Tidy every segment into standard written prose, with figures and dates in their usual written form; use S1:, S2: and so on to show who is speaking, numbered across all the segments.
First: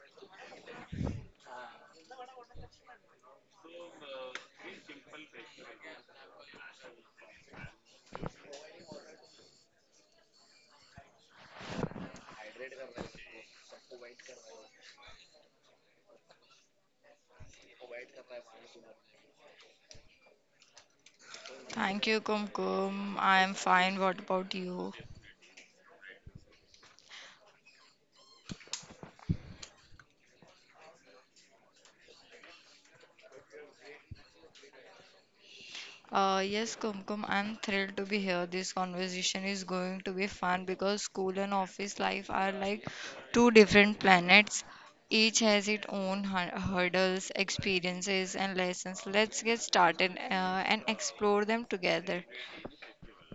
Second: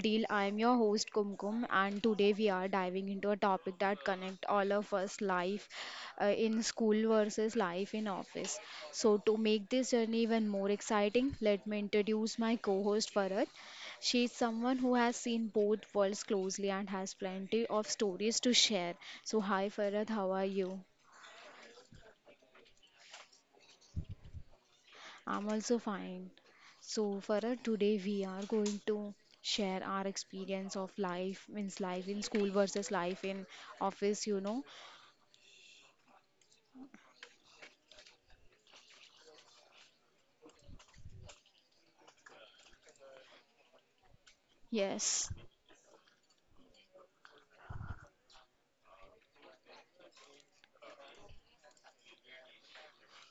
S1: Deal. I am your host Kumkum, and today we are diving into a topic that connect all of us: life in school versus life in office. So to make this journey even more exciting, let me introduce my co-host Farad. She is someone who has seen both worlds closely and has plenty of stories to share. So hi Farad, how are you?
S2: Thank you, Kumkum. I am fine. What about you?
S1: I'm also fine. So for today we are going to share our experience of life means life in school versus life in office.
S2: Yes, Kumkum, I'm thrilled to be here. This conversation is going to be fun because school and office life are like two different planets.
S1: Yes.
S2: Each has its own hurdles, experiences, and lessons. Let's get started and explore them together.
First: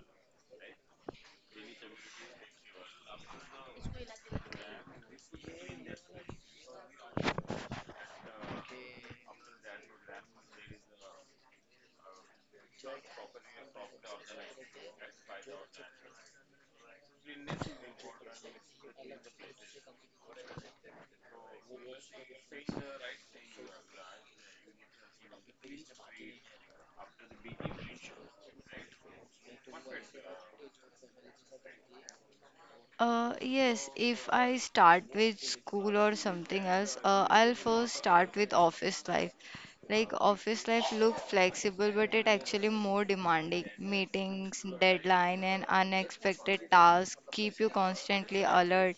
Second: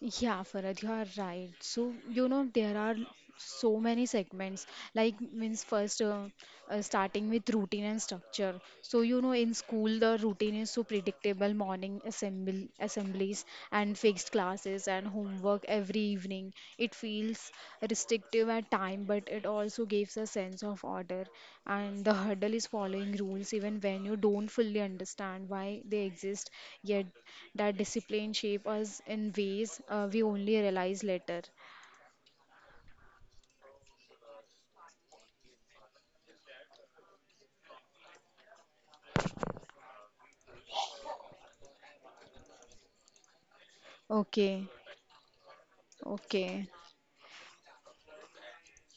S1: Yeah, Farad, you are right. So, you know, there are so many segments. Like, means first, starting with routine and structure. So, you know, in school, the routine is so predictable morning assemblies and fixed classes and homework every evening. It feels restrictive at time, but it also gives a sense of order. And the hurdle is following rules even when you don't fully understand why they exist, yet that discipline shape us in ways we only realize later.
S2: Yes, if I start with school or something else, I'll first start with office life. Like office life look flexible, but it actually more demanding. Meetings,
S1: Okay,
S2: deadline, and unexpected
S1: okay.
S2: tasks keep you constantly alert.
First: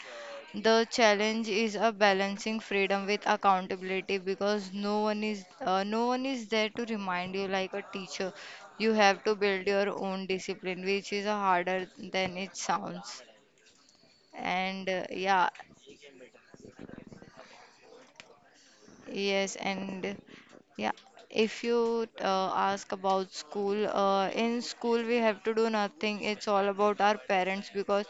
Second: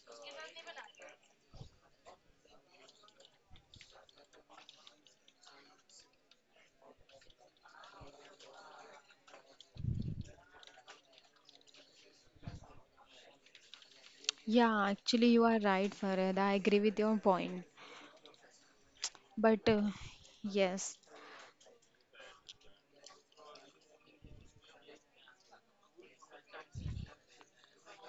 S2: The challenge is a balancing freedom with accountability because no one is there to remind you like a teacher. You have to build your own discipline, which is harder than it sounds.
S1: Yeah,
S2: And
S1: actually, you
S2: yeah,
S1: are right, Farad. I agree with your point.
S2: yes,
S1: But
S2: and yeah,
S1: yes,
S2: if you ask about school, in school we have to do nothing. It's all about our parents because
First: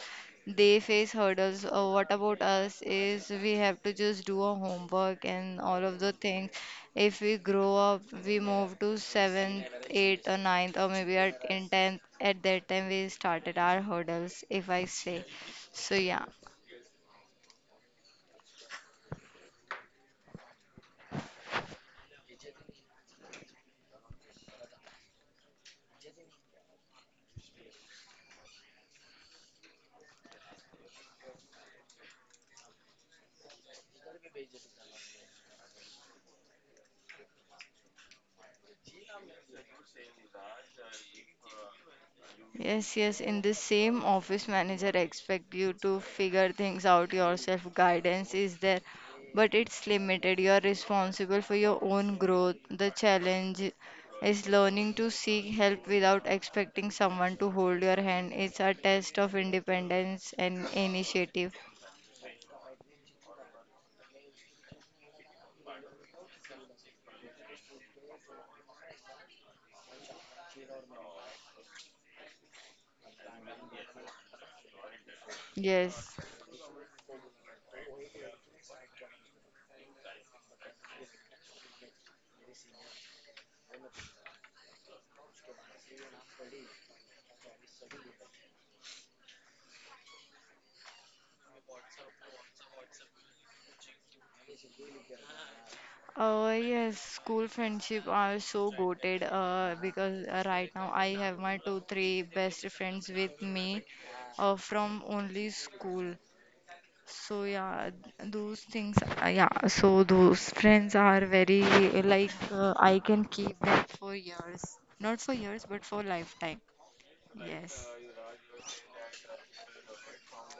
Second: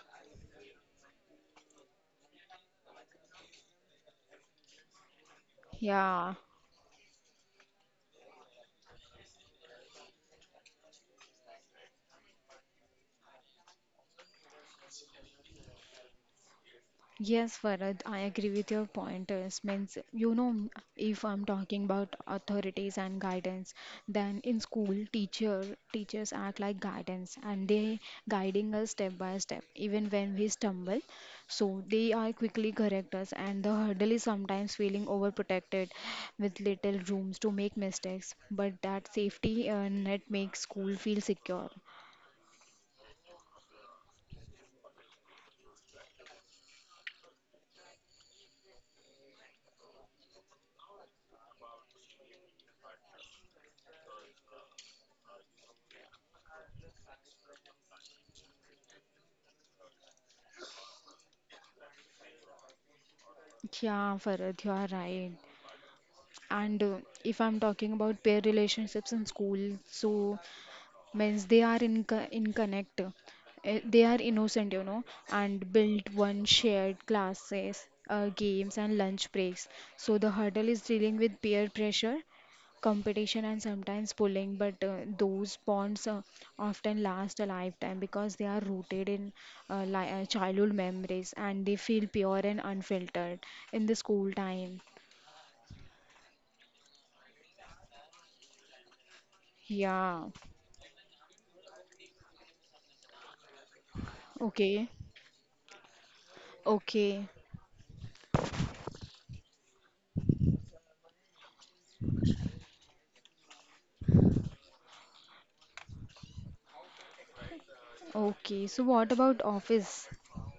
S2: they face hurdles. What about us is we have to just do our homework and all of the
S1: yeah.
S2: things. If we grow up, we move to seventh, eighth, or ninth, or maybe at in tenth. At that time, we started our hurdles, if I say. So yeah.
S1: Yes, Farad, I agree with your pointers. Means, you know, if I'm talking about authorities and guidance, then in school, teachers act like guidance and they guiding us step by step, even when we stumble. So they are quickly correct us, and the hurdle is sometimes feeling overprotected with little rooms to make mistakes. But that safety net makes school feel secure.
S2: Yes, in the same office manager expect you to figure things out yourself. Guidance is there, but it's limited. You are responsible for your own growth. The challenge is learning to seek help without expecting someone to hold your hand. It's a test of independence and initiative.
S1: Yeah, Farad, you are right. And if I'm talking about pair relationships in school, so means they are in connect, they are innocent, you know, and
S2: Yes.
S1: build one shared classes, games and lunch breaks. So the hurdle is dealing with peer pressure, competition, and sometimes bullying. But those bonds often last a lifetime because they are rooted in li childhood memories and they feel pure and unfiltered in the school time.
S2: Yes, school friendship are so goated because
S1: Yeah.
S2: right now I have my two, three best friends with me
S1: Okay.
S2: from only school.
S1: Okay,
S2: So yeah, those things, yeah, so those friends are very I can keep them for years. Not for years, but for lifetime. Yes.
S1: okay. So what about office?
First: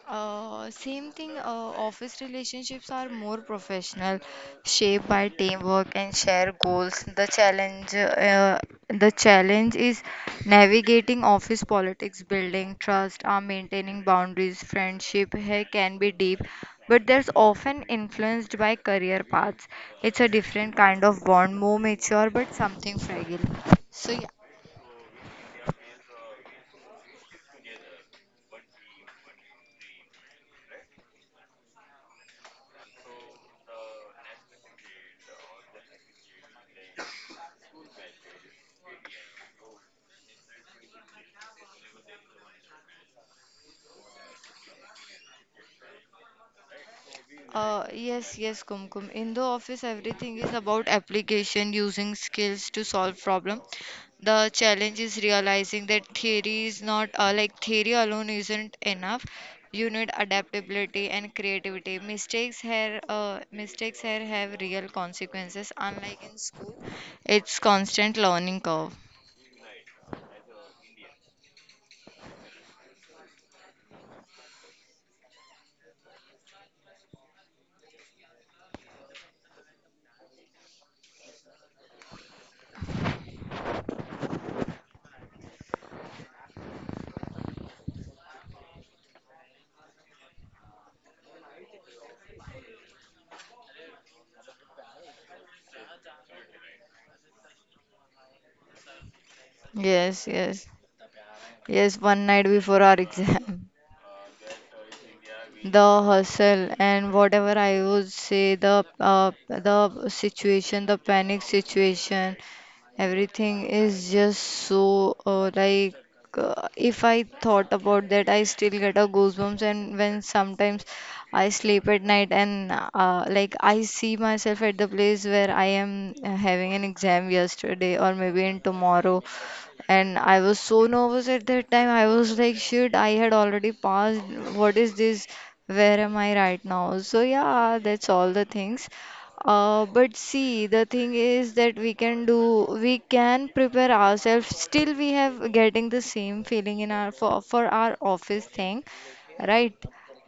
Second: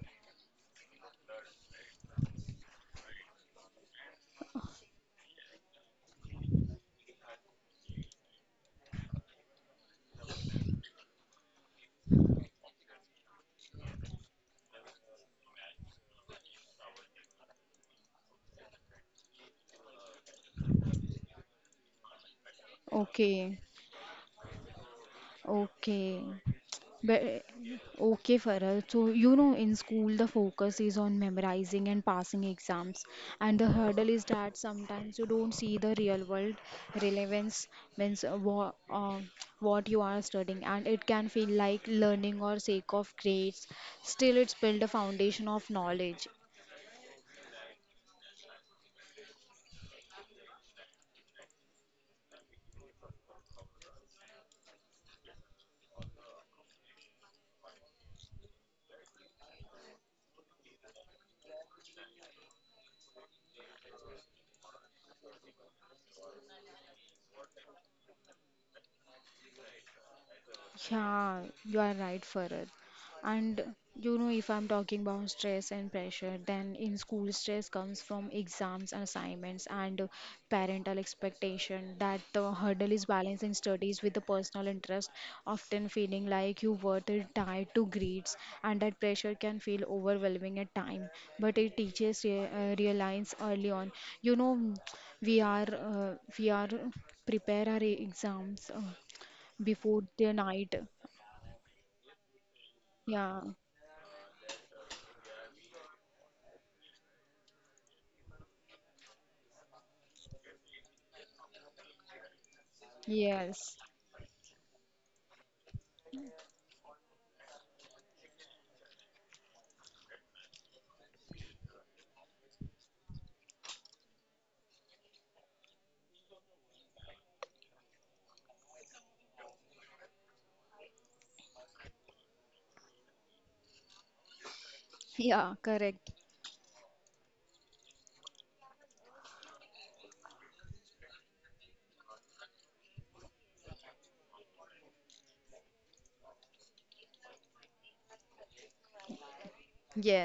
S2: Same thing, office relationships are more professional, shaped by teamwork and shared goals. The challenge is navigating office politics, building trust, maintaining boundaries. Friendship here can be deep, but there's often influenced by career paths. It's a different kind of bond, more mature, but something fragile.
S1: Okay,
S2: So yeah.
S1: okay. But okay, Farah. So you know, in school, the focus is on memorizing and passing exams, and the hurdle is that sometimes you don't see the real world relevance means what you are studying, and it can feel like learning or sake of grades. Still, it's build a foundation of knowledge.
S2: Yes, Kumkum. In the office, everything is about application, using skills to solve problem. The challenge is realizing that theory is not theory alone isn't enough. You need adaptability and creativity. Mistakes here have real consequences. Unlike in school, it's constant learning curve.
S1: Yeah, you are right, Farad. And you know, if I'm talking about stress and pressure, then in school, stress comes from exams and assignments and parental expectation. That the hurdle is balancing studies with the personal interest, often feeling like you were tied to grades, and that pressure can feel overwhelming at time. But it teaches re realize early on. You know, we are uh, we are prepare our exams before
S2: Yes,
S1: the
S2: yes,
S1: night
S2: yes. One night before our
S1: yeah.
S2: exam. The hustle and whatever I would say the situation, the panic situation, everything
S1: Yes.
S2: is just so if I thought about that, I still get a goosebumps. And when sometimes I sleep at night and I see myself at the place where I am having an exam yesterday or maybe in tomorrow, and I was so nervous at that time. I was like, shit, I had already passed. What is this?
S1: Yeah,
S2: Where
S1: correct.
S2: am I right now? So, yeah, that's all the things. But see, the thing is that we can do, we can prepare ourselves. Still, we have getting the same feeling in our for our office thing, right?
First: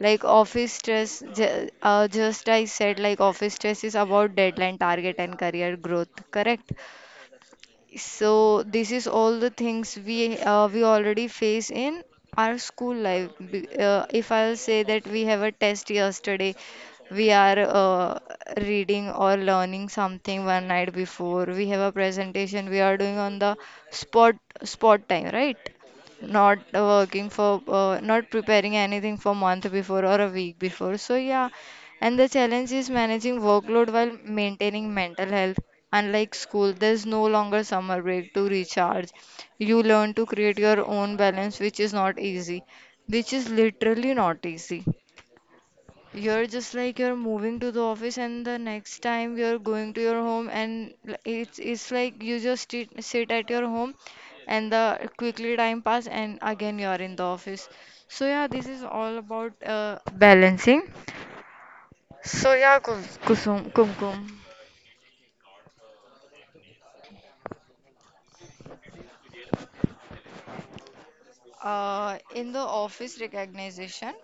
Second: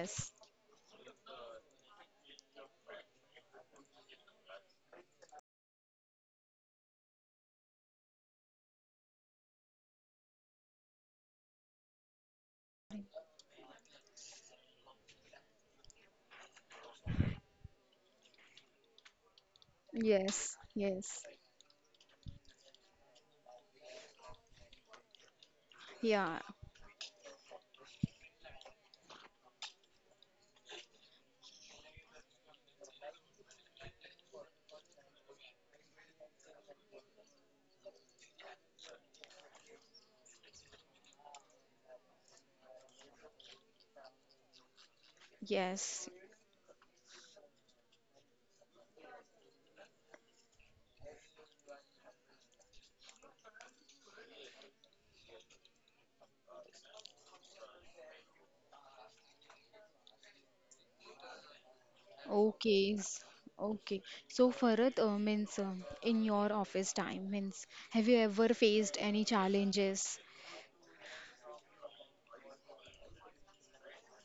S2: Like just I said, like office stress is about deadline, target, and career growth, correct? So this is all the things we already face in our school life. If I'll say that we have a test yesterday, we are reading or learning something
S1: Yes.
S2: one night
S1: Yes.
S2: before. We have a presentation we are doing on the spot spot time, right?
S1: Yeah.
S2: Not preparing anything for month before or a week before. So yeah, and the challenge is managing workload while maintaining mental health. Unlike school, there's no longer summer break to recharge. You learn to create your own balance, which is not easy, which is literally not easy.
S1: Yes.
S2: You're just like you're moving to the office, and the next time you're going to your home, and it's like you just sit at your home, and the quickly time pass, and again you're in the office. So yeah, this is all about balancing. So yeah,
S1: Okay. s-
S2: Kusum,
S1: Okay.
S2: Kumkum.
S1: So Farad, means in your office time, means have you ever faced any challenges?
S2: In the office recognition,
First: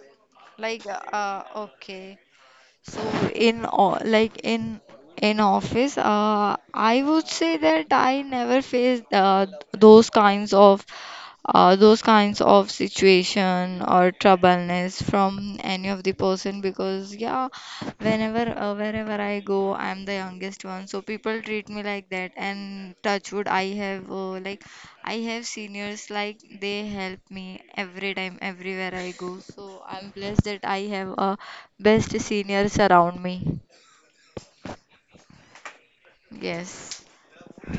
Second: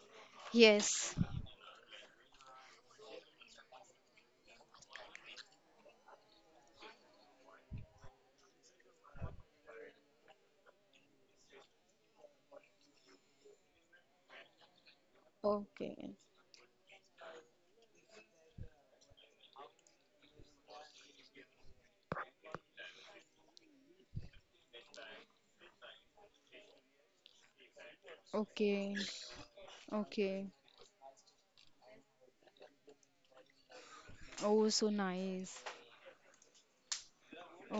S2: like
S1: Yes.
S2: okay, so in in office, I would say that I never faced those kinds of those kinds of situation or troubleness from any of the
S1: Okay.
S2: person because yeah, whenever wherever I go I'm the youngest one, so people treat me like that, and touch wood I have I have seniors like they help me every time
S1: Okay.
S2: everywhere I go, so I'm blessed
S1: Okay.
S2: that I have best seniors around me.
S1: Oh, so nice.
S2: Yes,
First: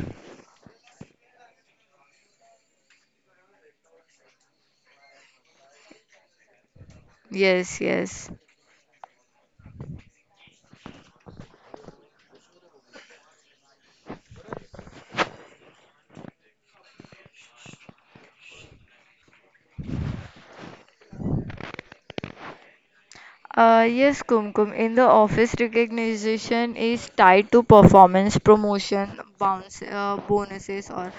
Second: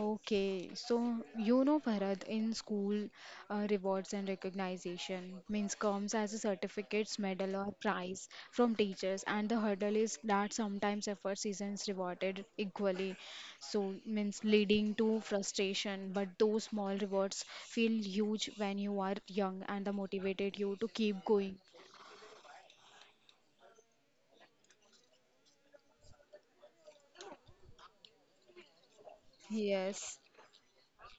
S1: Okay, so you know, Bharat, in school, rewards and recognition means comes as a certificates, medal, or
S2: yes,
S1: prize
S2: yes.
S1: from teachers, and the hurdle is that sometimes efforts isn't rewarded equally. So means leading to frustration, but those small rewards feel huge when you are young and the motivated you to keep going.
S2: Yes, Kumkum, in the office, recognition is tied to performance, promotion,
S1: Yes,
S2: bonuses, or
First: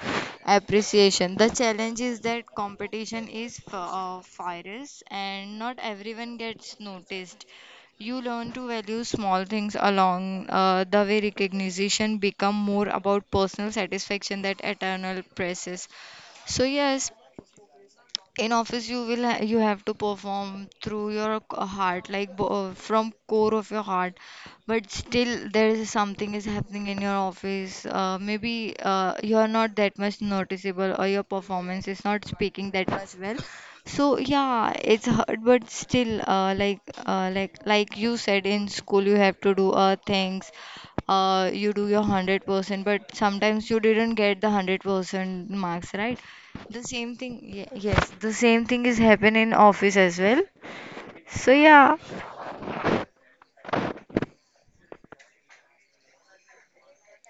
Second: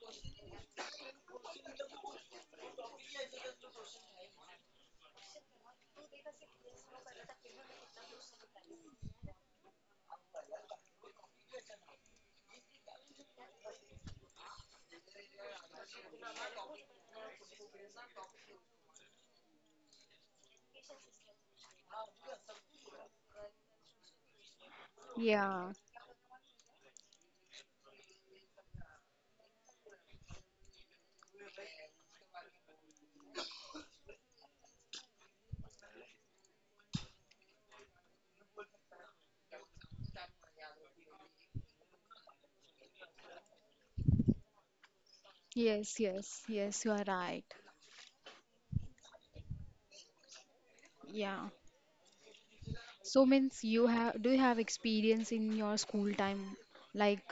S2: appreciation. The challenge is that competition is fierce and not everyone gets noticed. You learn to value small things along the way recognition become more about personal satisfaction that eternal presses. So yes, in office you will ha you have to perform through your heart like bo from core of your heart, but still there
S1: yeah,
S2: is something is happening in your office maybe you are not that much noticeable or your performance is not speaking that much well. So yeah, it's hard but still like you said, in school you have to do things, you do your 100% but sometimes you didn't get the 100% marks,
S1: yes,
S2: right?
S1: yes, yes, you are right.
S2: The same thing is happen in office as well.
S1: Yeah.
S2: So yeah,
S1: So means you have do you have experience in your school time, like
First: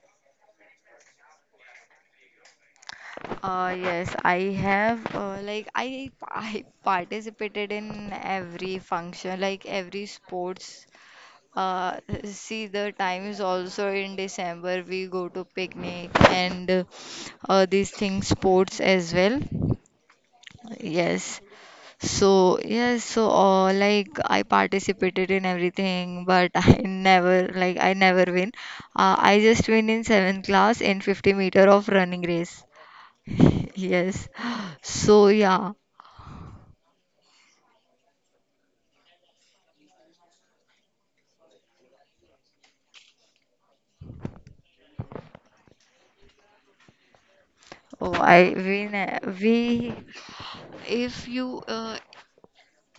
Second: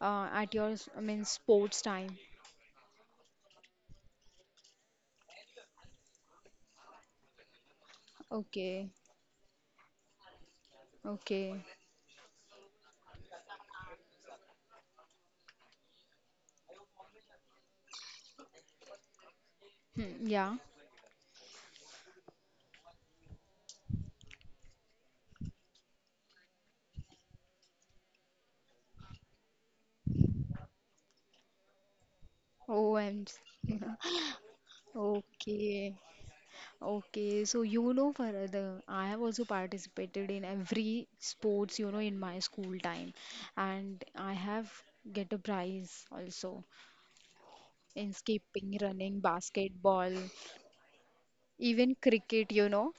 S1: means sports time?
S2: yes, I have I participated in every
S1: Okay,
S2: function, like every sports.
S1: okay,
S2: Uh, see, the time is also in December. We go to picnic and these things, sports as well.
S1: hmm, yeah.
S2: Yes. So, yes, so I participated in everything, but I never like I never win. I just win in seventh class in 50 meter of running race.
S1: OMG.
S2: Yes. So yeah.
S1: Okay, okay. So you know, for the I have also participated in every sports, you know, in my school time, and I have get a prize also in
S2: Oh, I
S1: skipping,
S2: win.
S1: running,
S2: We
S1: basketball,
S2: if you
S1: even cricket. You know.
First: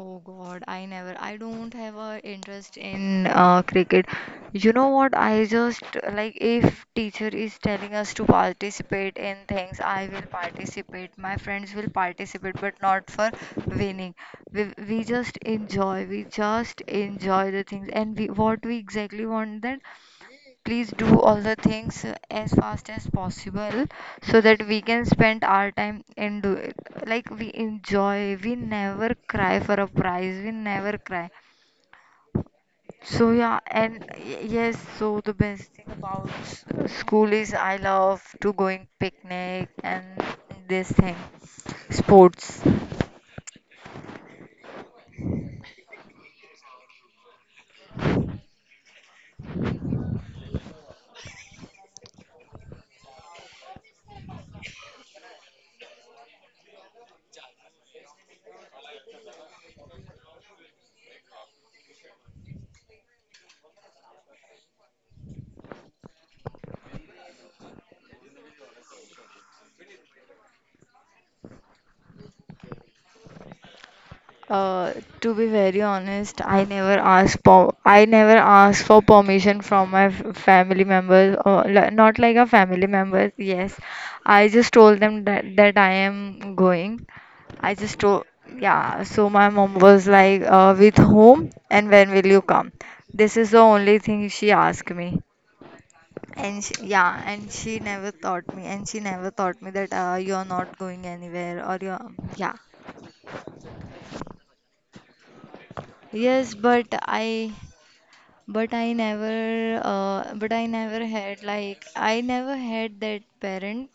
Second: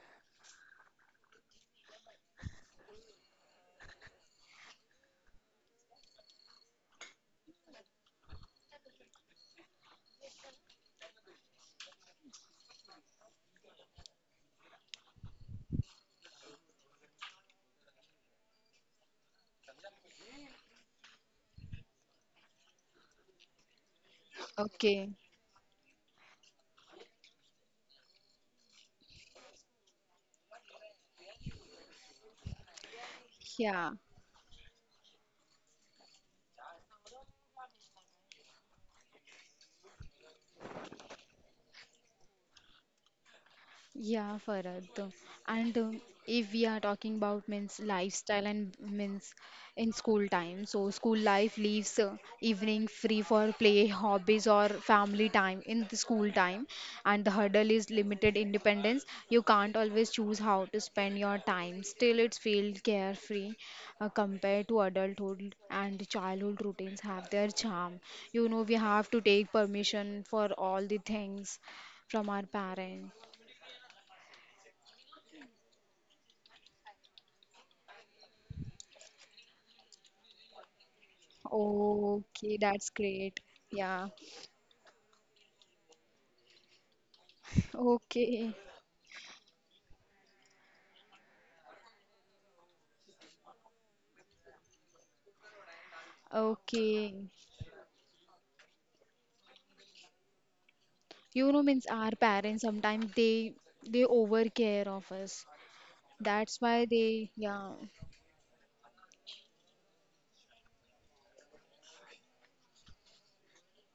S2: Oh God, I never, I don't have a interest in cricket. You know what? I just like if teacher is telling us to participate in things, I will participate. My friends will participate, but not for winning. We just enjoy. We just enjoy the things, and we what we exactly want that please do all the things as fast as possible so that we can
S1: Okay,
S2: spend our time and do it, like we enjoy, we never cry for a prize, we never cry. So yeah,
S1: yeah.
S2: yes, so the best thing about school is I love to going picnic and this thing, sports.
S1: Yeah, Farad. And if we are talking about means lifestyle and means in school time, so school life leaves evening free for play, hobbies, or family time in the school time, and the hurdle is limited independence. You can't always choose how to spend your time. Still, it feels carefree compared to adulthood, and childhood routines have their charm. You know, we have to take permission for all the things from our parents.
S2: Uh, to be very honest, I never asked for permission from my family members or not like a
S1: Okay,
S2: family
S1: that's
S2: member.
S1: great.
S2: Yes,
S1: Yeah.
S2: I just told them that I am going. I just told,
S1: Okay.
S2: yeah. So my mom was like, "With whom and when will you come?" This is the only thing she asked me. And she, yeah,
S1: Okay.
S2: and she never taught me, and she never taught me that you're not going
S1: You know,
S2: anywhere or
S1: means
S2: you're,
S1: our
S2: yeah.
S1: parents sometimes they overcare of us.
S2: Yes,
S1: That's why
S2: but
S1: they
S2: I,
S1: yeah.
S2: but I never, but I never had like I never had that parent.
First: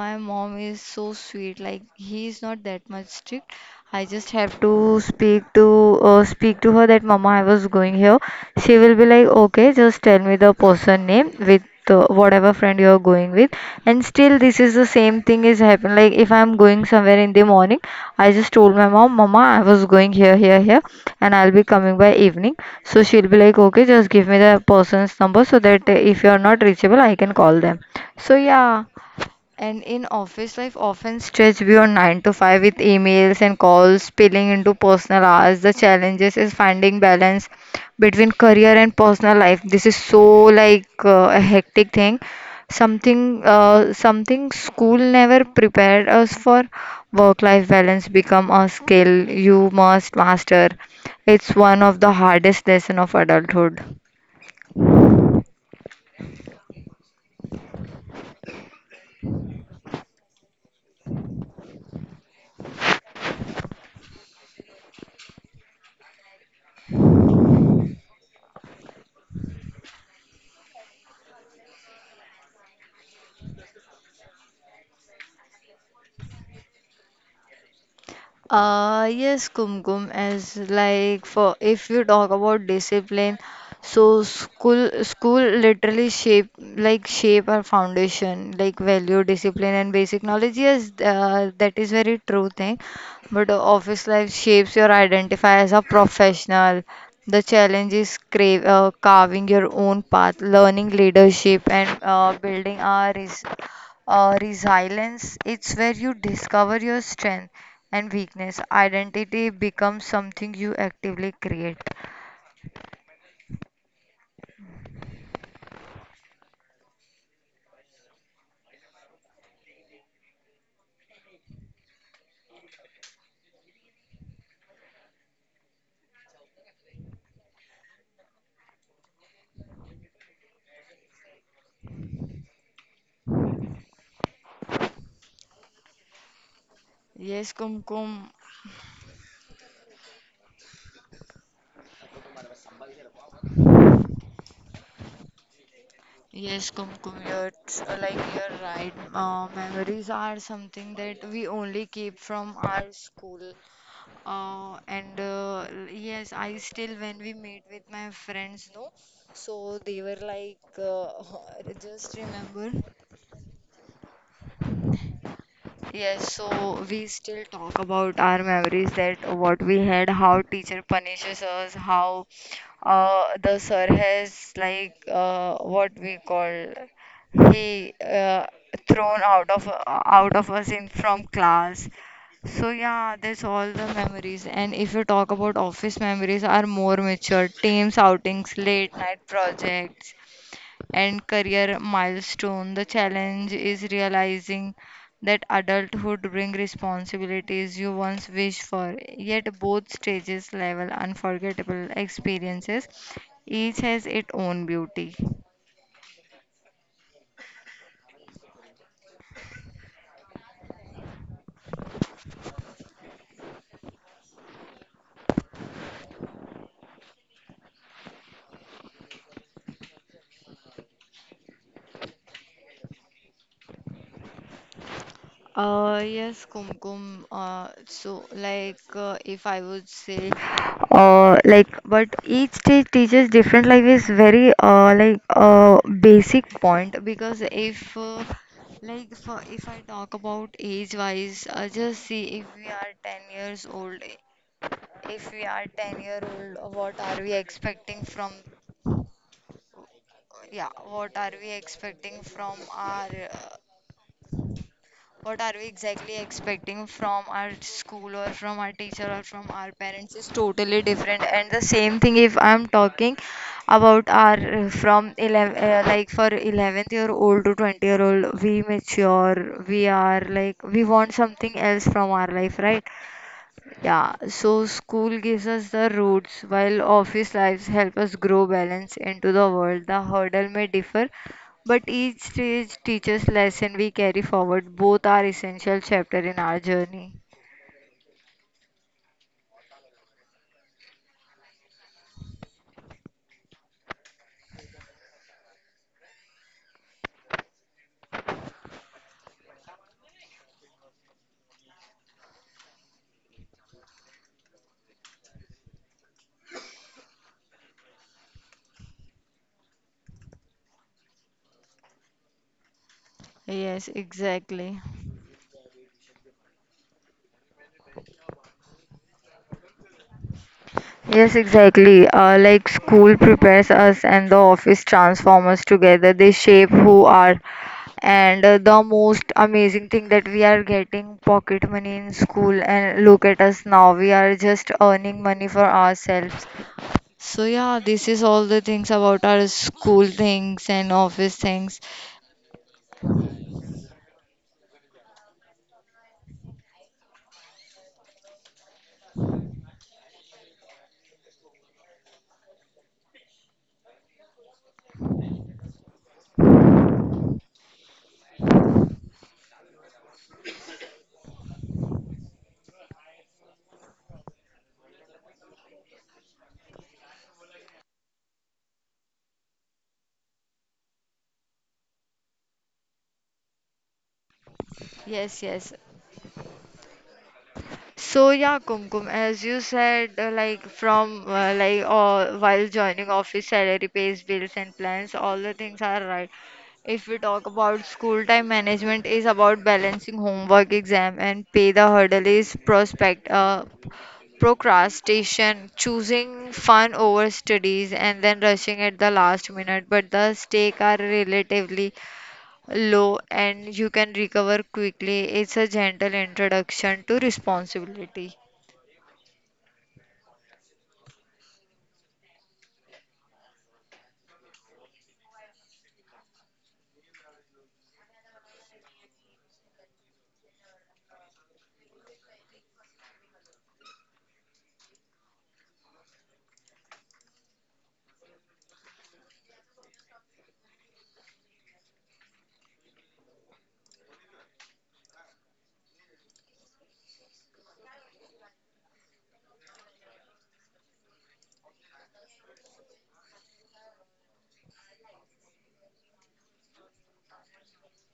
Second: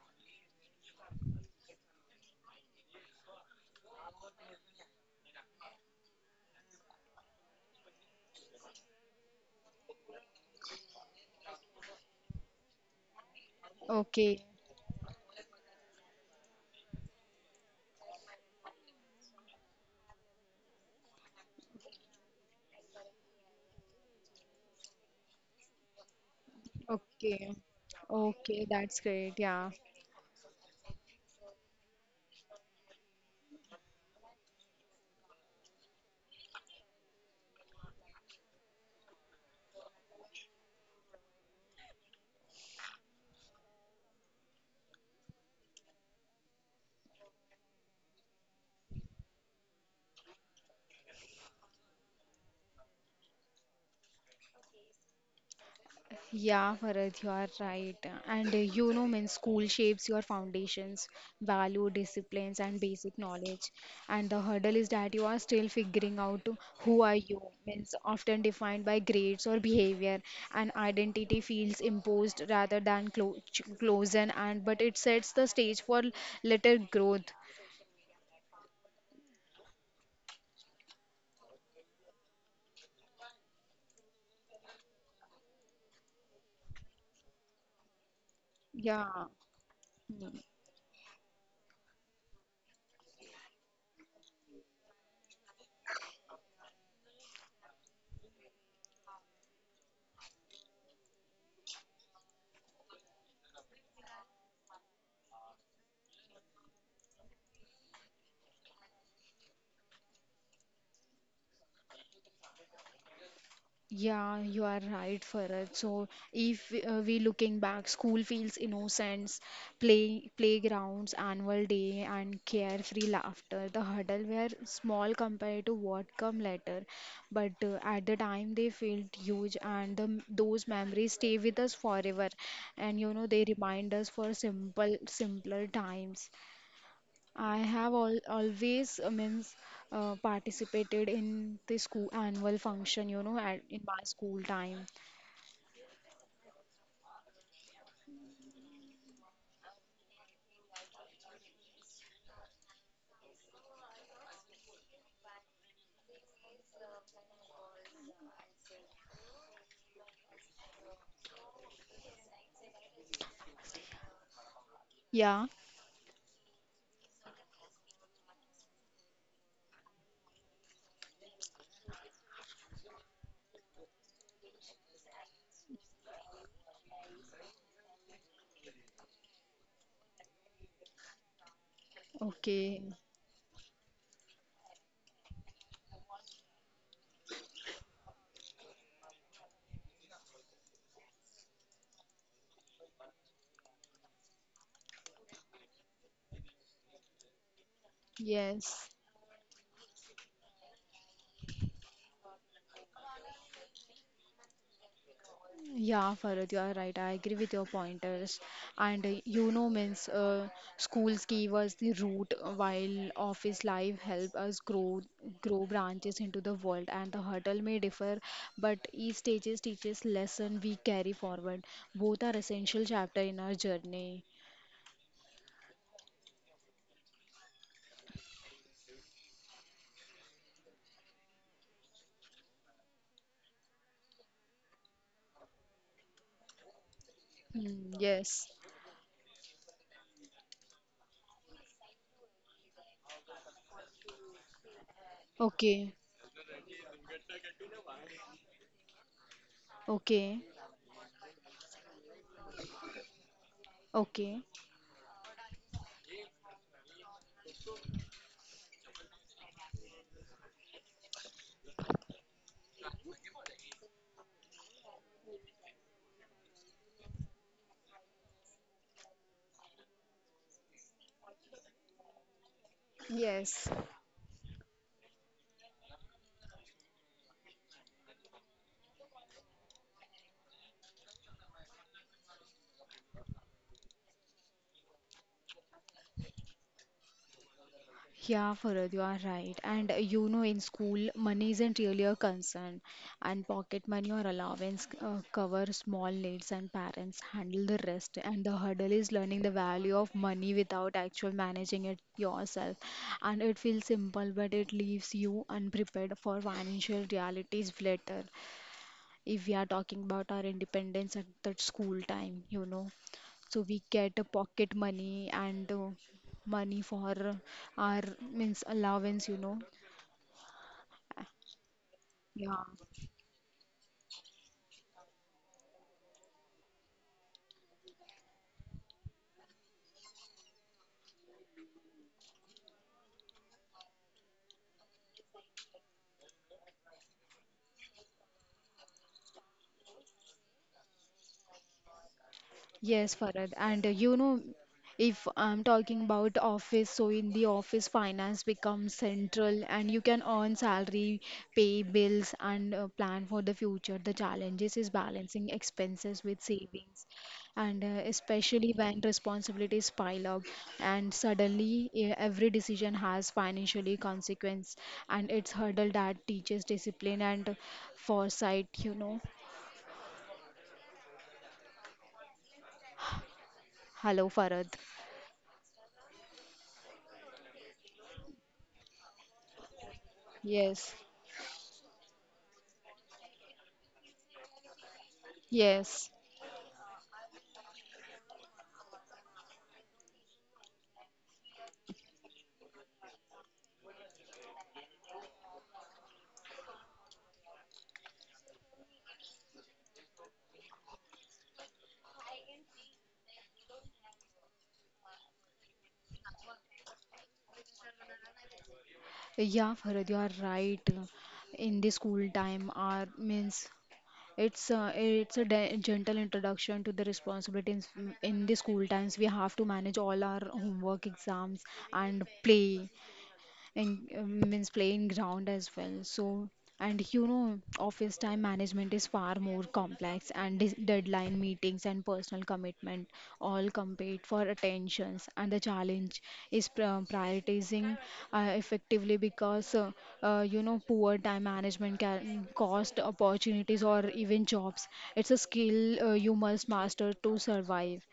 S2: My mom is so sweet. Like he is not that much strict. I just have to speak to her that Mama, I was going here. She will be like, okay, just tell me the person name with whatever friend you are going with. And still,
S1: Okay.
S2: this is the same thing is happen. Like if I'm going somewhere in the morning, I just told my mom, Mama, I was going here, here, here, and I'll be coming by evening. So she'll be like, okay, just give me the person's number so that if you are not reachable, I can
S1: Okay.
S2: call them. So
S1: Okay,
S2: yeah.
S1: that's great. Yeah.
S2: And in office life, often stretch beyond 9 to 5 with emails and calls spilling into personal hours. The challenges is finding balance between career and personal life. This is so like a hectic thing. Something school never prepared us for. Work-life balance become a skill you must master. It's one of the hardest lesson of adulthood.
S1: Yeah, Bharat, you are right. And you know, when school shapes your foundations, value, disciplines, and basic knowledge. And the hurdle is that you are still figuring out who are you, means often defined by grades or behavior. And identity feels imposed rather than closen, and but it sets the stage for later growth.
S2: Yes, Kumkum, as like for if you talk about discipline, so school school literally shape our foundation, like value,
S1: Yeah.
S2: discipline, and basic
S1: Hmm.
S2: knowledge. Yes, that is very true thing. But office life shapes your identify as a professional. The challenge is carving your own path, learning leadership, and building our res resilience. It's where you discover your strength and weakness. Identity becomes something you actively create.
S1: Yeah, you are right, Farad. So if we looking back, school feels innocence, playgrounds, annual day, and carefree laughter. The hurdle were small compared to what come later, but at the time they felt huge, and the, those memories stay with us forever. And you know they remind us for simpler times.
S2: Yes,
S1: I have
S2: Kumkum.
S1: al always means participated in the school annual function, you know, at in my school time.
S2: Yes, Kumkum. It's you're right. Memories are something that we only keep from our school. Yes, I still when we meet with my friends, no. So they were like, just remember.
S1: Yeah.
S2: Yes, so we still talk about our memories that what we had, how teacher punishes us, how the sir has like what we call he thrown out of us in from class. So
S1: Okay.
S2: yeah, that's all the memories. And if you talk about office memories, are more mature, teams outings, late night projects and career milestone. The challenge is realizing that adulthood brings responsibilities you once wished
S1: Yes.
S2: for, yet both stages level unforgettable experiences. Each has its own beauty.
S1: Yeah, Farad, you are right. I agree with your pointers. And you know, means schools give us the root while office life help us grow branches into the world. And the hurdle may differ, but each stages teaches lesson we carry forward. Both are essential chapter in our journey.
S2: Yes, Kumkum. If I would say, like but each stage teaches different like is very basic point because if,
S1: Mm, yes.
S2: like, for, if I talk about age-wise, just see if we are 10 years old, if we are
S1: Okay.
S2: 10-year-old, what are we expecting
S1: Okay.
S2: yeah, what are we expecting from our
S1: Okay.
S2: what are we exactly expecting from our school or from our teacher or from our parents is totally different. And the same thing if I'm talking about our from 11 uh, like for 11th year old to 20 year old, we mature, we are like we want something else from our life, right?
S1: Yes.
S2: Yeah, so school gives us the roots while office lives help us grow balance into the world. The hurdle may differ, but each stage teaches lesson we carry forward. Both are essential chapter in our journey.
S1: Yeah, Farad, you are right. And you know, in school, money isn't really a concern, and pocket money or allowance cover small needs, and parents handle the rest. And the hurdle is learning the value of money without actual managing it yourself. And it feels simple, but it leaves you unprepared for financial realities later. If we are talking about our independence at that school time, you know. So we
S2: Yes,
S1: get a pocket
S2: exactly.
S1: money and money for our means allowance, you know.
S2: Yes, exactly.
S1: Yeah.
S2: School prepares us and the office transforms us together. They shape who are. And the most amazing thing that we are getting pocket money in school and look at us now. We are just earning money for ourselves. So yeah, this is all the things about our school things and office things.
S1: Yes, Farad. And you know, if I'm talking about office, so in the office, finance becomes central and you can earn salary, pay bills, and plan for the future. The challenges is balancing expenses with savings, and especially when responsibilities pile up and suddenly every decision has financially consequence, and it's hurdle that teaches discipline and foresight, you know. Hello, Farad.
S2: Yes, yes. So yeah, Kumkum, as you said, like
S1: Yes,
S2: from like while joining office, salary, pays, bills, and plans, all the things are
S1: yes.
S2: right. If we talk about school time management, is about balancing homework, exam, and pay. The hurdle is procrastination, choosing fun over studies, and then rushing at the last minute. But the stake are relatively low, and you can recover quickly. It's a gentle introduction to responsibility.
S1: Yeah, Farad, you are right. In the school time, our means it's a gentle introduction to the responsibilities. In the school times, we have to manage all our homework, exams, and play and means playing ground as well. So, and you know, office time management is far more complex, and deadline meetings and personal commitment all compete for attentions. And the challenge is prioritizing effectively because you know, poor time management can cost opportunities or even jobs. It's a skill you must master to survive.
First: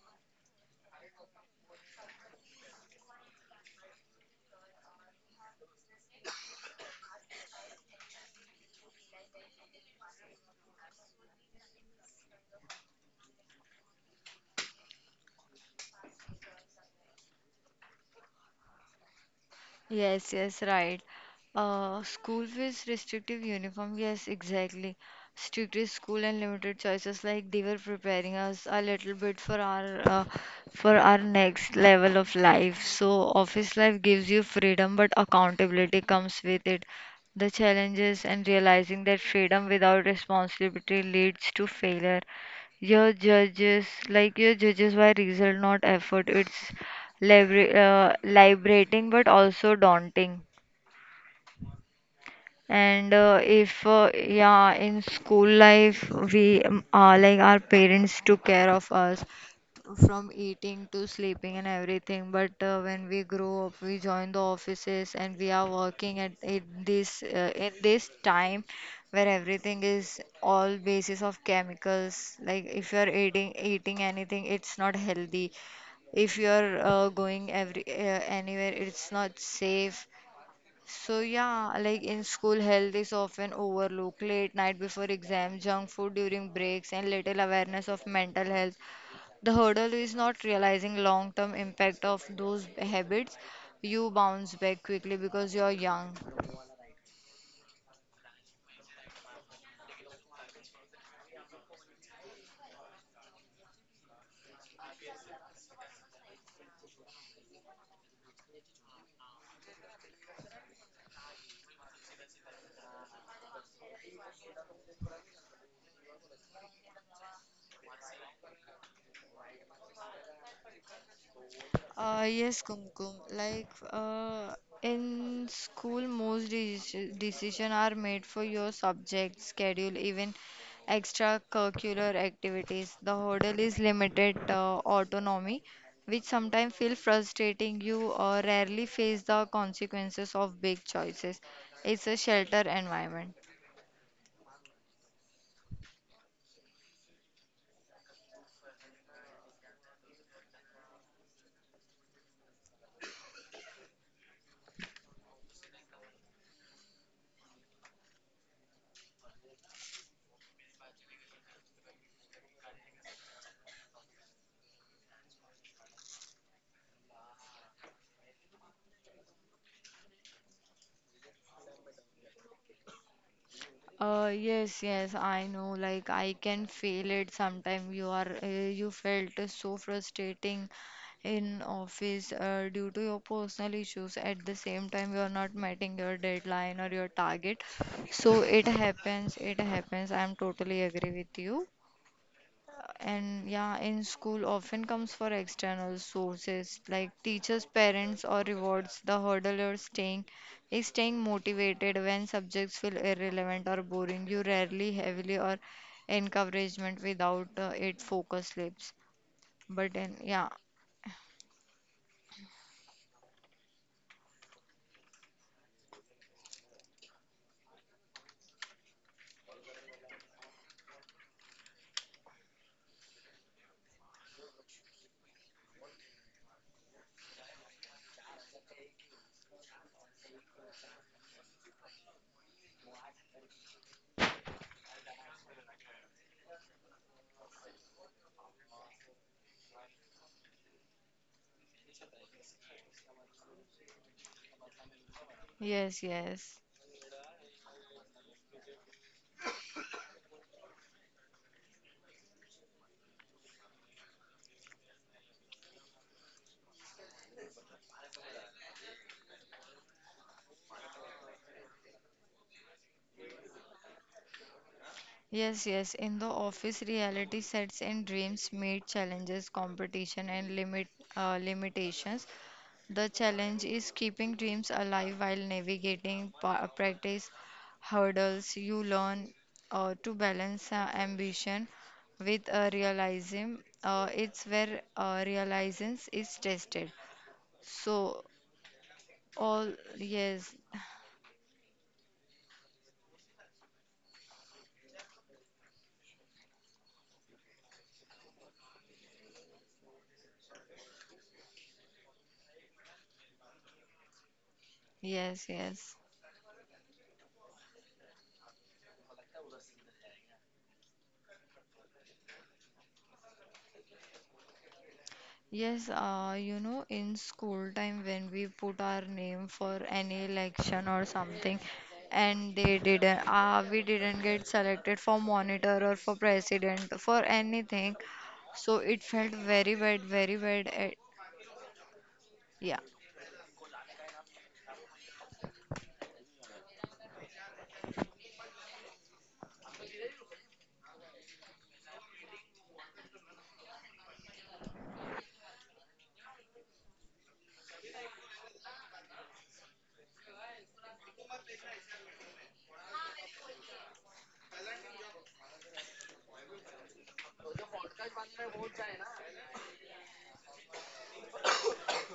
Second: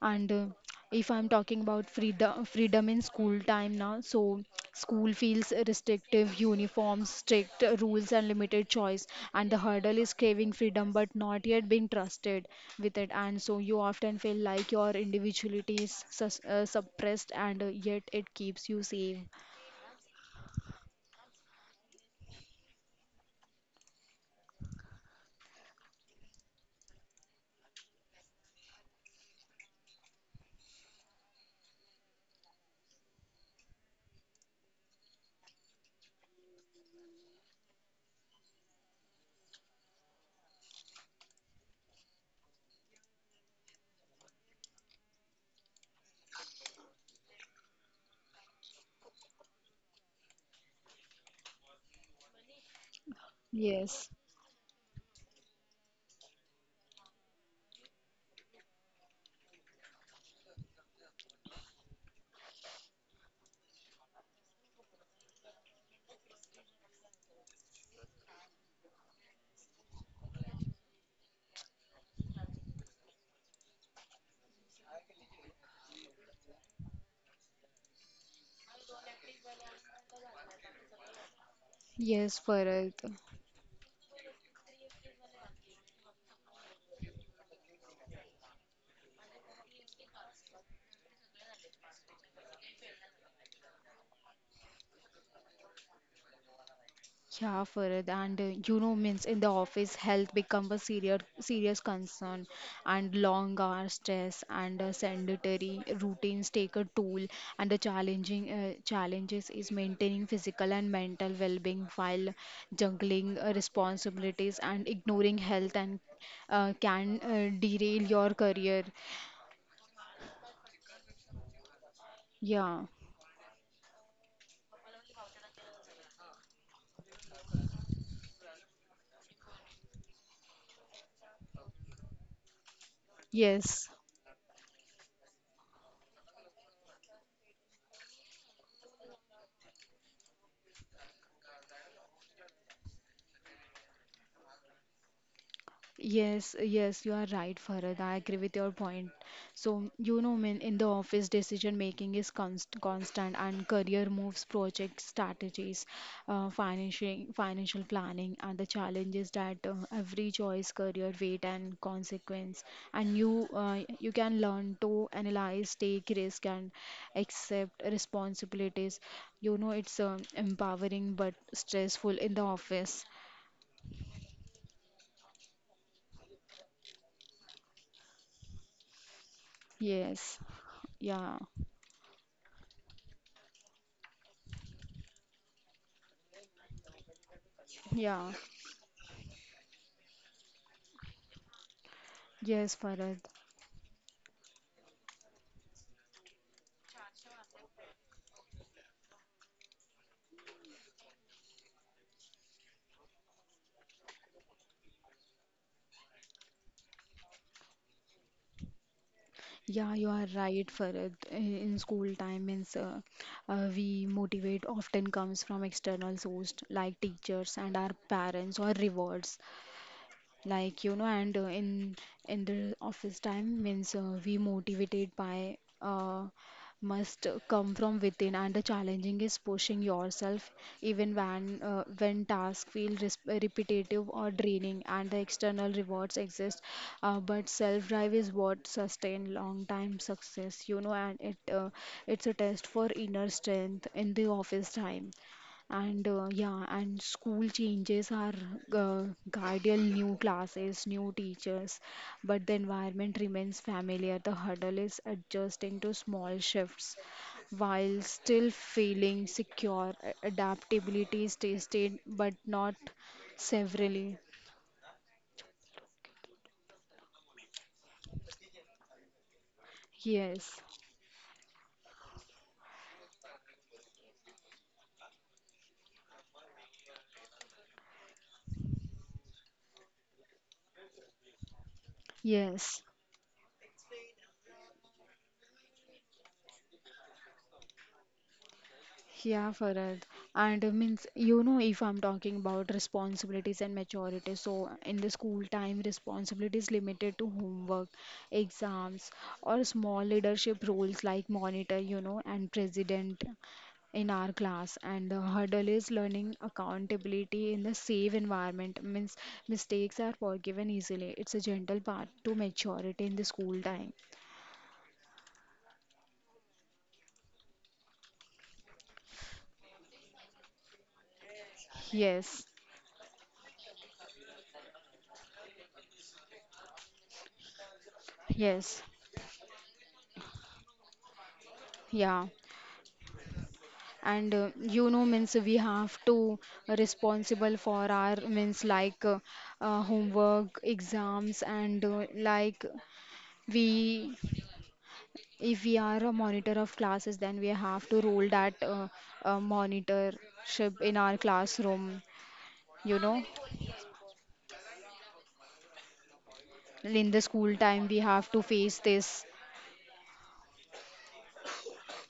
S1: And if I'm talking about freedom, freedom in school time now, so school feels restrictive, uniforms, strict rules, and limited choice. And the hurdle is craving freedom, but not yet being trusted with it. And so you often feel like your individuality is sus suppressed, and yet it keeps you safe.
S2: Yes, yes, right. School fees, restrictive uniform. Yes, exactly. Strictly school and limited choices. Like they were preparing us a little bit for our next level of life. So office life gives you freedom, but accountability comes with it. The challenges and realizing that freedom without responsibility leads to failure. Your judges, like your judges, by result, not effort. It's liberating but also daunting. And if,
S1: Yes,
S2: yeah, in school life, we like our parents took care of us from eating to sleeping and everything. But when we grow up, we join the offices and we are working at in this time where everything is all basis of chemicals. Like if you are eating anything, it's not healthy. If you're going every anywhere, it's not safe. So yeah, like in
S1: yes,
S2: school, health
S1: Farad.
S2: is often overlooked. Late night before exam, junk food during breaks, and little awareness of mental health. The hurdle is not realizing long-term impact of those habits. You bounce back quickly because you're young.
S1: Yeah, Farad, and you know, means in the office, health becomes a serious concern, and long hour stress and sedentary routines take a toll. And the challenging challenges is maintaining physical and mental well-being while juggling responsibilities and ignoring health and can derail your career.
S2: Yes,
S1: Yeah.
S2: Kumkum. In school, most decision are made for your subject, schedule, even extracurricular activities. The hurdle is
S1: Yes.
S2: limited autonomy, which sometimes feel frustrating. You rarely face the consequences of big choices. It's a shelter environment.
S1: Yes, yes, you are right, Farad. I agree with your point. So, you know, when in the office, decision making is constant and career moves, project strategies, financial planning, and the challenges that every choice, career, weight, and consequence. And you can learn to analyze, take risk, and accept responsibilities. You know, it's empowering but stressful in the office.
S2: Yes, yes, I know. Like I can feel it sometime. You felt so
S1: Yes,
S2: frustrating
S1: yeah,
S2: in office due to your personal issues. At the same time, you are not meeting your deadline or your target.
S1: yeah.
S2: So it happens. It happens. I'm totally agree with you.
S1: Yes, Farad.
S2: And yeah, in school often comes for external sources like teachers, parents, or rewards. The hurdle you're staying is staying motivated when subjects feel irrelevant or boring. You rarely heavily or encouragement without it focus slips. But
S1: Yeah, you
S2: in
S1: are
S2: yeah,
S1: right, Farad. In school time, means we motivate often comes from external source like teachers and our parents or rewards. Like you know and in the office time means we motivated by must come from within and the challenging is pushing yourself even when tasks feel repetitive or draining and the external rewards exist but self drive is what sustain long time success you know and it's a test for inner strength in the office time
S2: yes,
S1: and
S2: yes.
S1: yeah, and school changes are uh, guardian new classes, new teachers, but the environment remains familiar. The hurdle is adjusting to small shifts while still feeling secure. Adaptability stays, tested, but not severely.
S2: Yes, yes. In the office, reality sets in dreams meet challenges, competition, and
S1: Yes,
S2: limitations. The challenge is keeping dreams alive while navigating practice hurdles. You learn to balance ambition with
S1: yes.
S2: realism. It's where realism is tested. So,
S1: Yeah,
S2: all
S1: Farad.
S2: yes,
S1: And if I'm talking about responsibilities and maturity, so in the school time, responsibilities limited to homework, exams, or small leadership roles like monitor, you know, and president in our class. And the
S2: yes,
S1: hurdle is
S2: yes.
S1: learning accountability in the safe environment. Means mistakes are forgiven easily. It's a gentle path to maturity in the school time.
S2: Yes, you know, in school time when we put our name for any election or something,
S1: Yes,
S2: and they didn't, we didn't get selected for monitor or for president for anything, so
S1: yes,
S2: it felt very bad, very bad.
S1: yeah.
S2: Yeah.
S1: and You know, means we have to responsible for our means like homework exams and like we, if we are a monitor of classes, then we have to rule that monitorship in our classroom, you know, in the school time we have to face this.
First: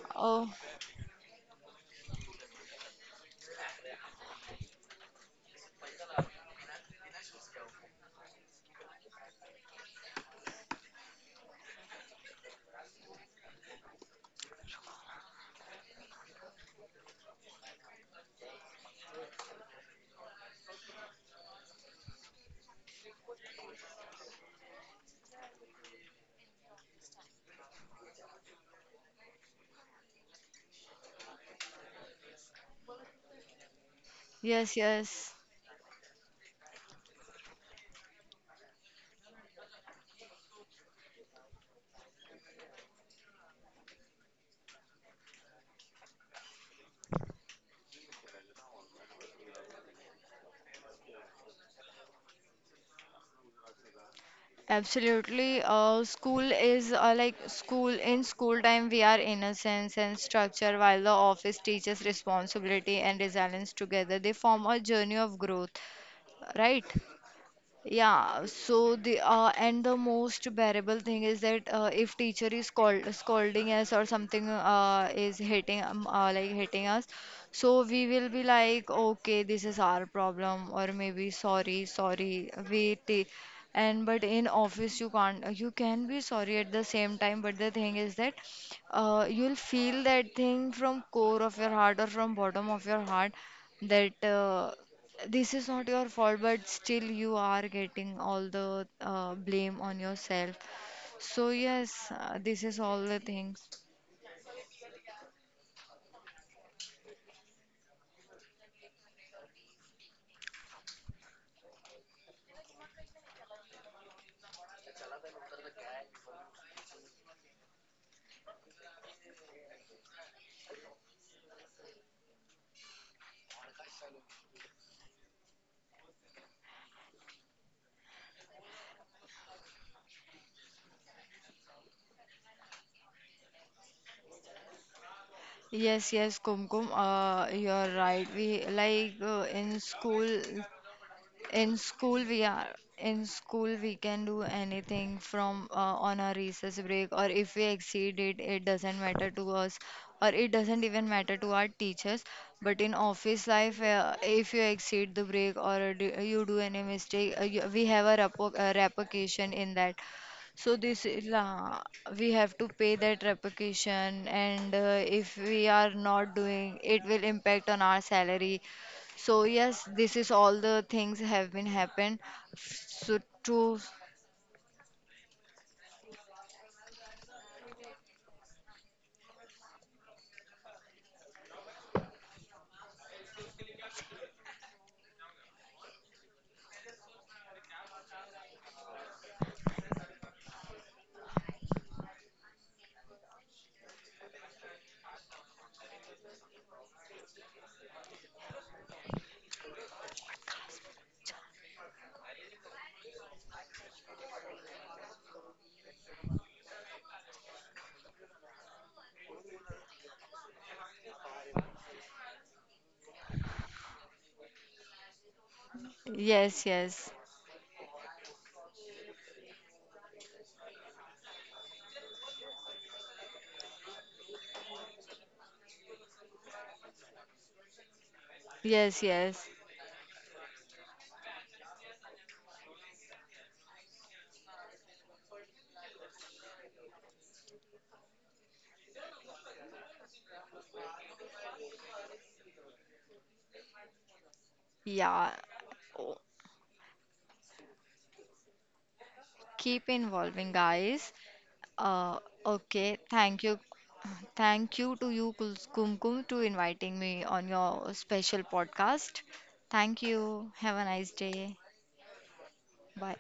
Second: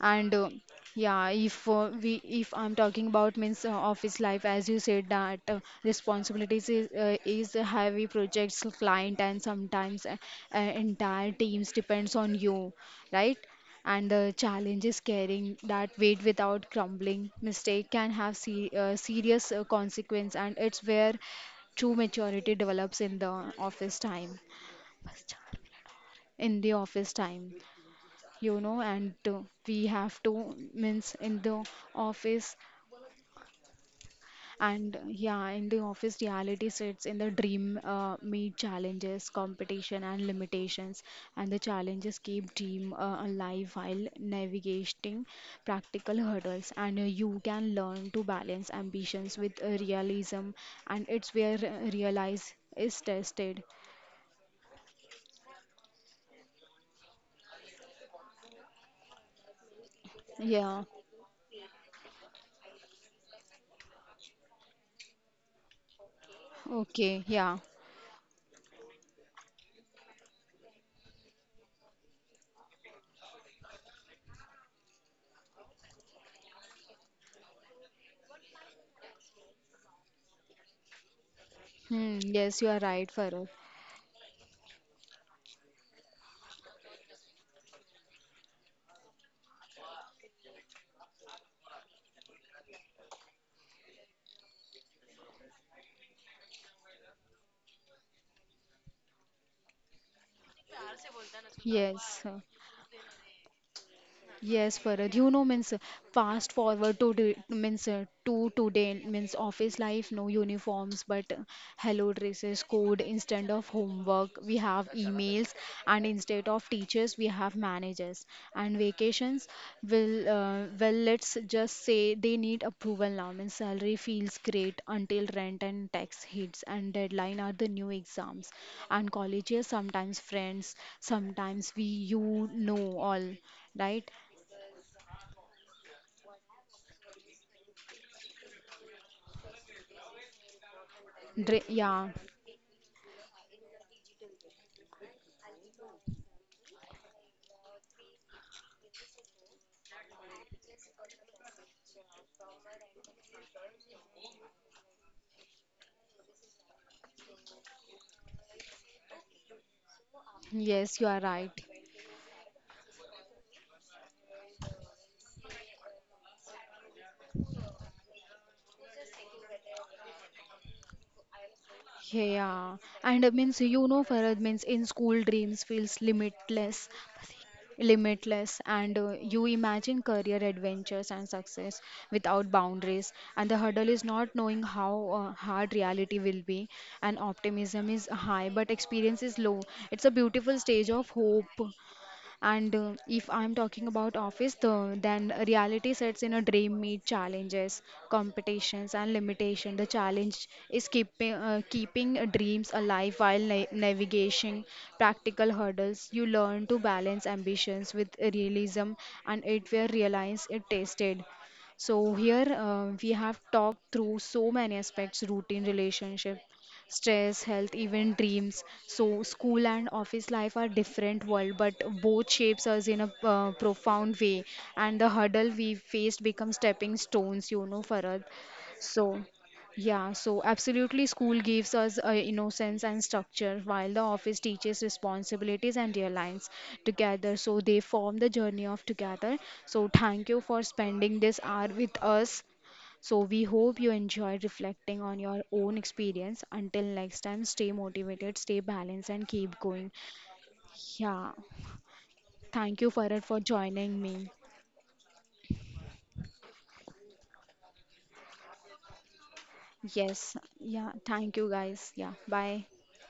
S1: And
S2: Oh,
S1: Yeah, if we, if I'm talking about means office life, as you said, that responsibilities is a heavy projects client, and sometimes entire teams depends on you, right, and the challenge is carrying that weight without crumbling. Mistake can have serious consequence, and it's where true maturity develops in the office time, in the office time, you know. And We have to means in the office.
S2: yes,
S1: And
S2: yes.
S1: Yeah, in the office reality sits in the dream, meet challenges, competition, and limitations, and the challenges keep dream alive while navigating practical hurdles, and you can learn to balance ambitions with realism, and it's where realize is tested.
S2: Absolutely. School is school. In school time, we are innocence and structure,
S1: Yeah,
S2: while the office teaches responsibility and resilience together. They form a journey of growth. Right.
S1: okay, yeah.
S2: Yeah, so the most bearable thing is that if teacher is called scolding us or something is hitting hitting us, so we will be like okay this is our problem or maybe sorry,
S1: Hmm,
S2: sorry
S1: yes, you are right, Farooq.
S2: and but in office you can't, you can be sorry at the same time, but the thing is that you'll feel that thing from core of your heart or from bottom of your heart that this is not your fault but still you are getting all the blame on yourself. So yes,
S1: Yes.
S2: this is all the things.
S1: Yes, Farad. You know, means fast forward to the- means to today means office life, no uniforms, but hello dresses, code instead of homework. We have emails, and instead of teachers, we have managers. And vacations, will well, let's just say they need approval now. Means salary feels great until rent and tax hits, and deadline are the new exams. And colleges, sometimes friends, sometimes we, all right.
S2: Yes, yes, Kumkum, you're right. we like in school In
S1: Yeah,
S2: school, We can do anything from on our recess break, or if we exceed it, it doesn't matter to us, or it doesn't even matter to our teachers. But in office life, if you exceed the break you do any mistake, we have a repercussion in that. So this
S1: yes, you are
S2: is
S1: right.
S2: we have to pay that repercussion, and if we are not doing, it will impact on our salary. So yes, this is all the things have been happened.
S1: Yeah,
S2: So
S1: and it means,
S2: to
S1: you know, Farad, means in school dreams feels limitless, limitless, and you imagine career adventures and success without boundaries. And the hurdle is not knowing how hard reality will be, and optimism is high, but experience is low. It's a beautiful stage of hope. And if I'm talking about office, though, then reality sets in a dream, meet challenges, competitions, and limitation. The challenge is keeping dreams alive while navigating practical hurdles. You learn to balance ambitions with realism, and it will realize it tasted. So here we have talked through so many aspects: routine, relationship,
S2: yes, yes,
S1: stress, health, even dreams. So, school and office life are different world, but both shapes us in a profound way. And the hurdle we faced become stepping stones, you know, for us.
S2: yes,
S1: So,
S2: yes,
S1: yeah, so absolutely, school gives us innocence and structure, while the office teaches responsibilities and aligns together. So they form the journey of together. So thank you for spending this hour with us. So, we hope you enjoyed reflecting on
S2: yeah.
S1: your own
S2: O-
S1: experience. Until next time, stay motivated, stay balanced, and keep
S2: Keep
S1: going.
S2: involving, guys.
S1: Yeah.
S2: Uh,
S1: Thank you,
S2: okay,
S1: Farad,
S2: thank
S1: for
S2: you.
S1: joining me.
S2: Thank you to you, Kumkum, to inviting me on your special podcast. Thank
S1: Yes.
S2: you. Have a
S1: Yeah.
S2: nice
S1: Thank
S2: day.
S1: you, guys. Yeah. Bye.
S2: But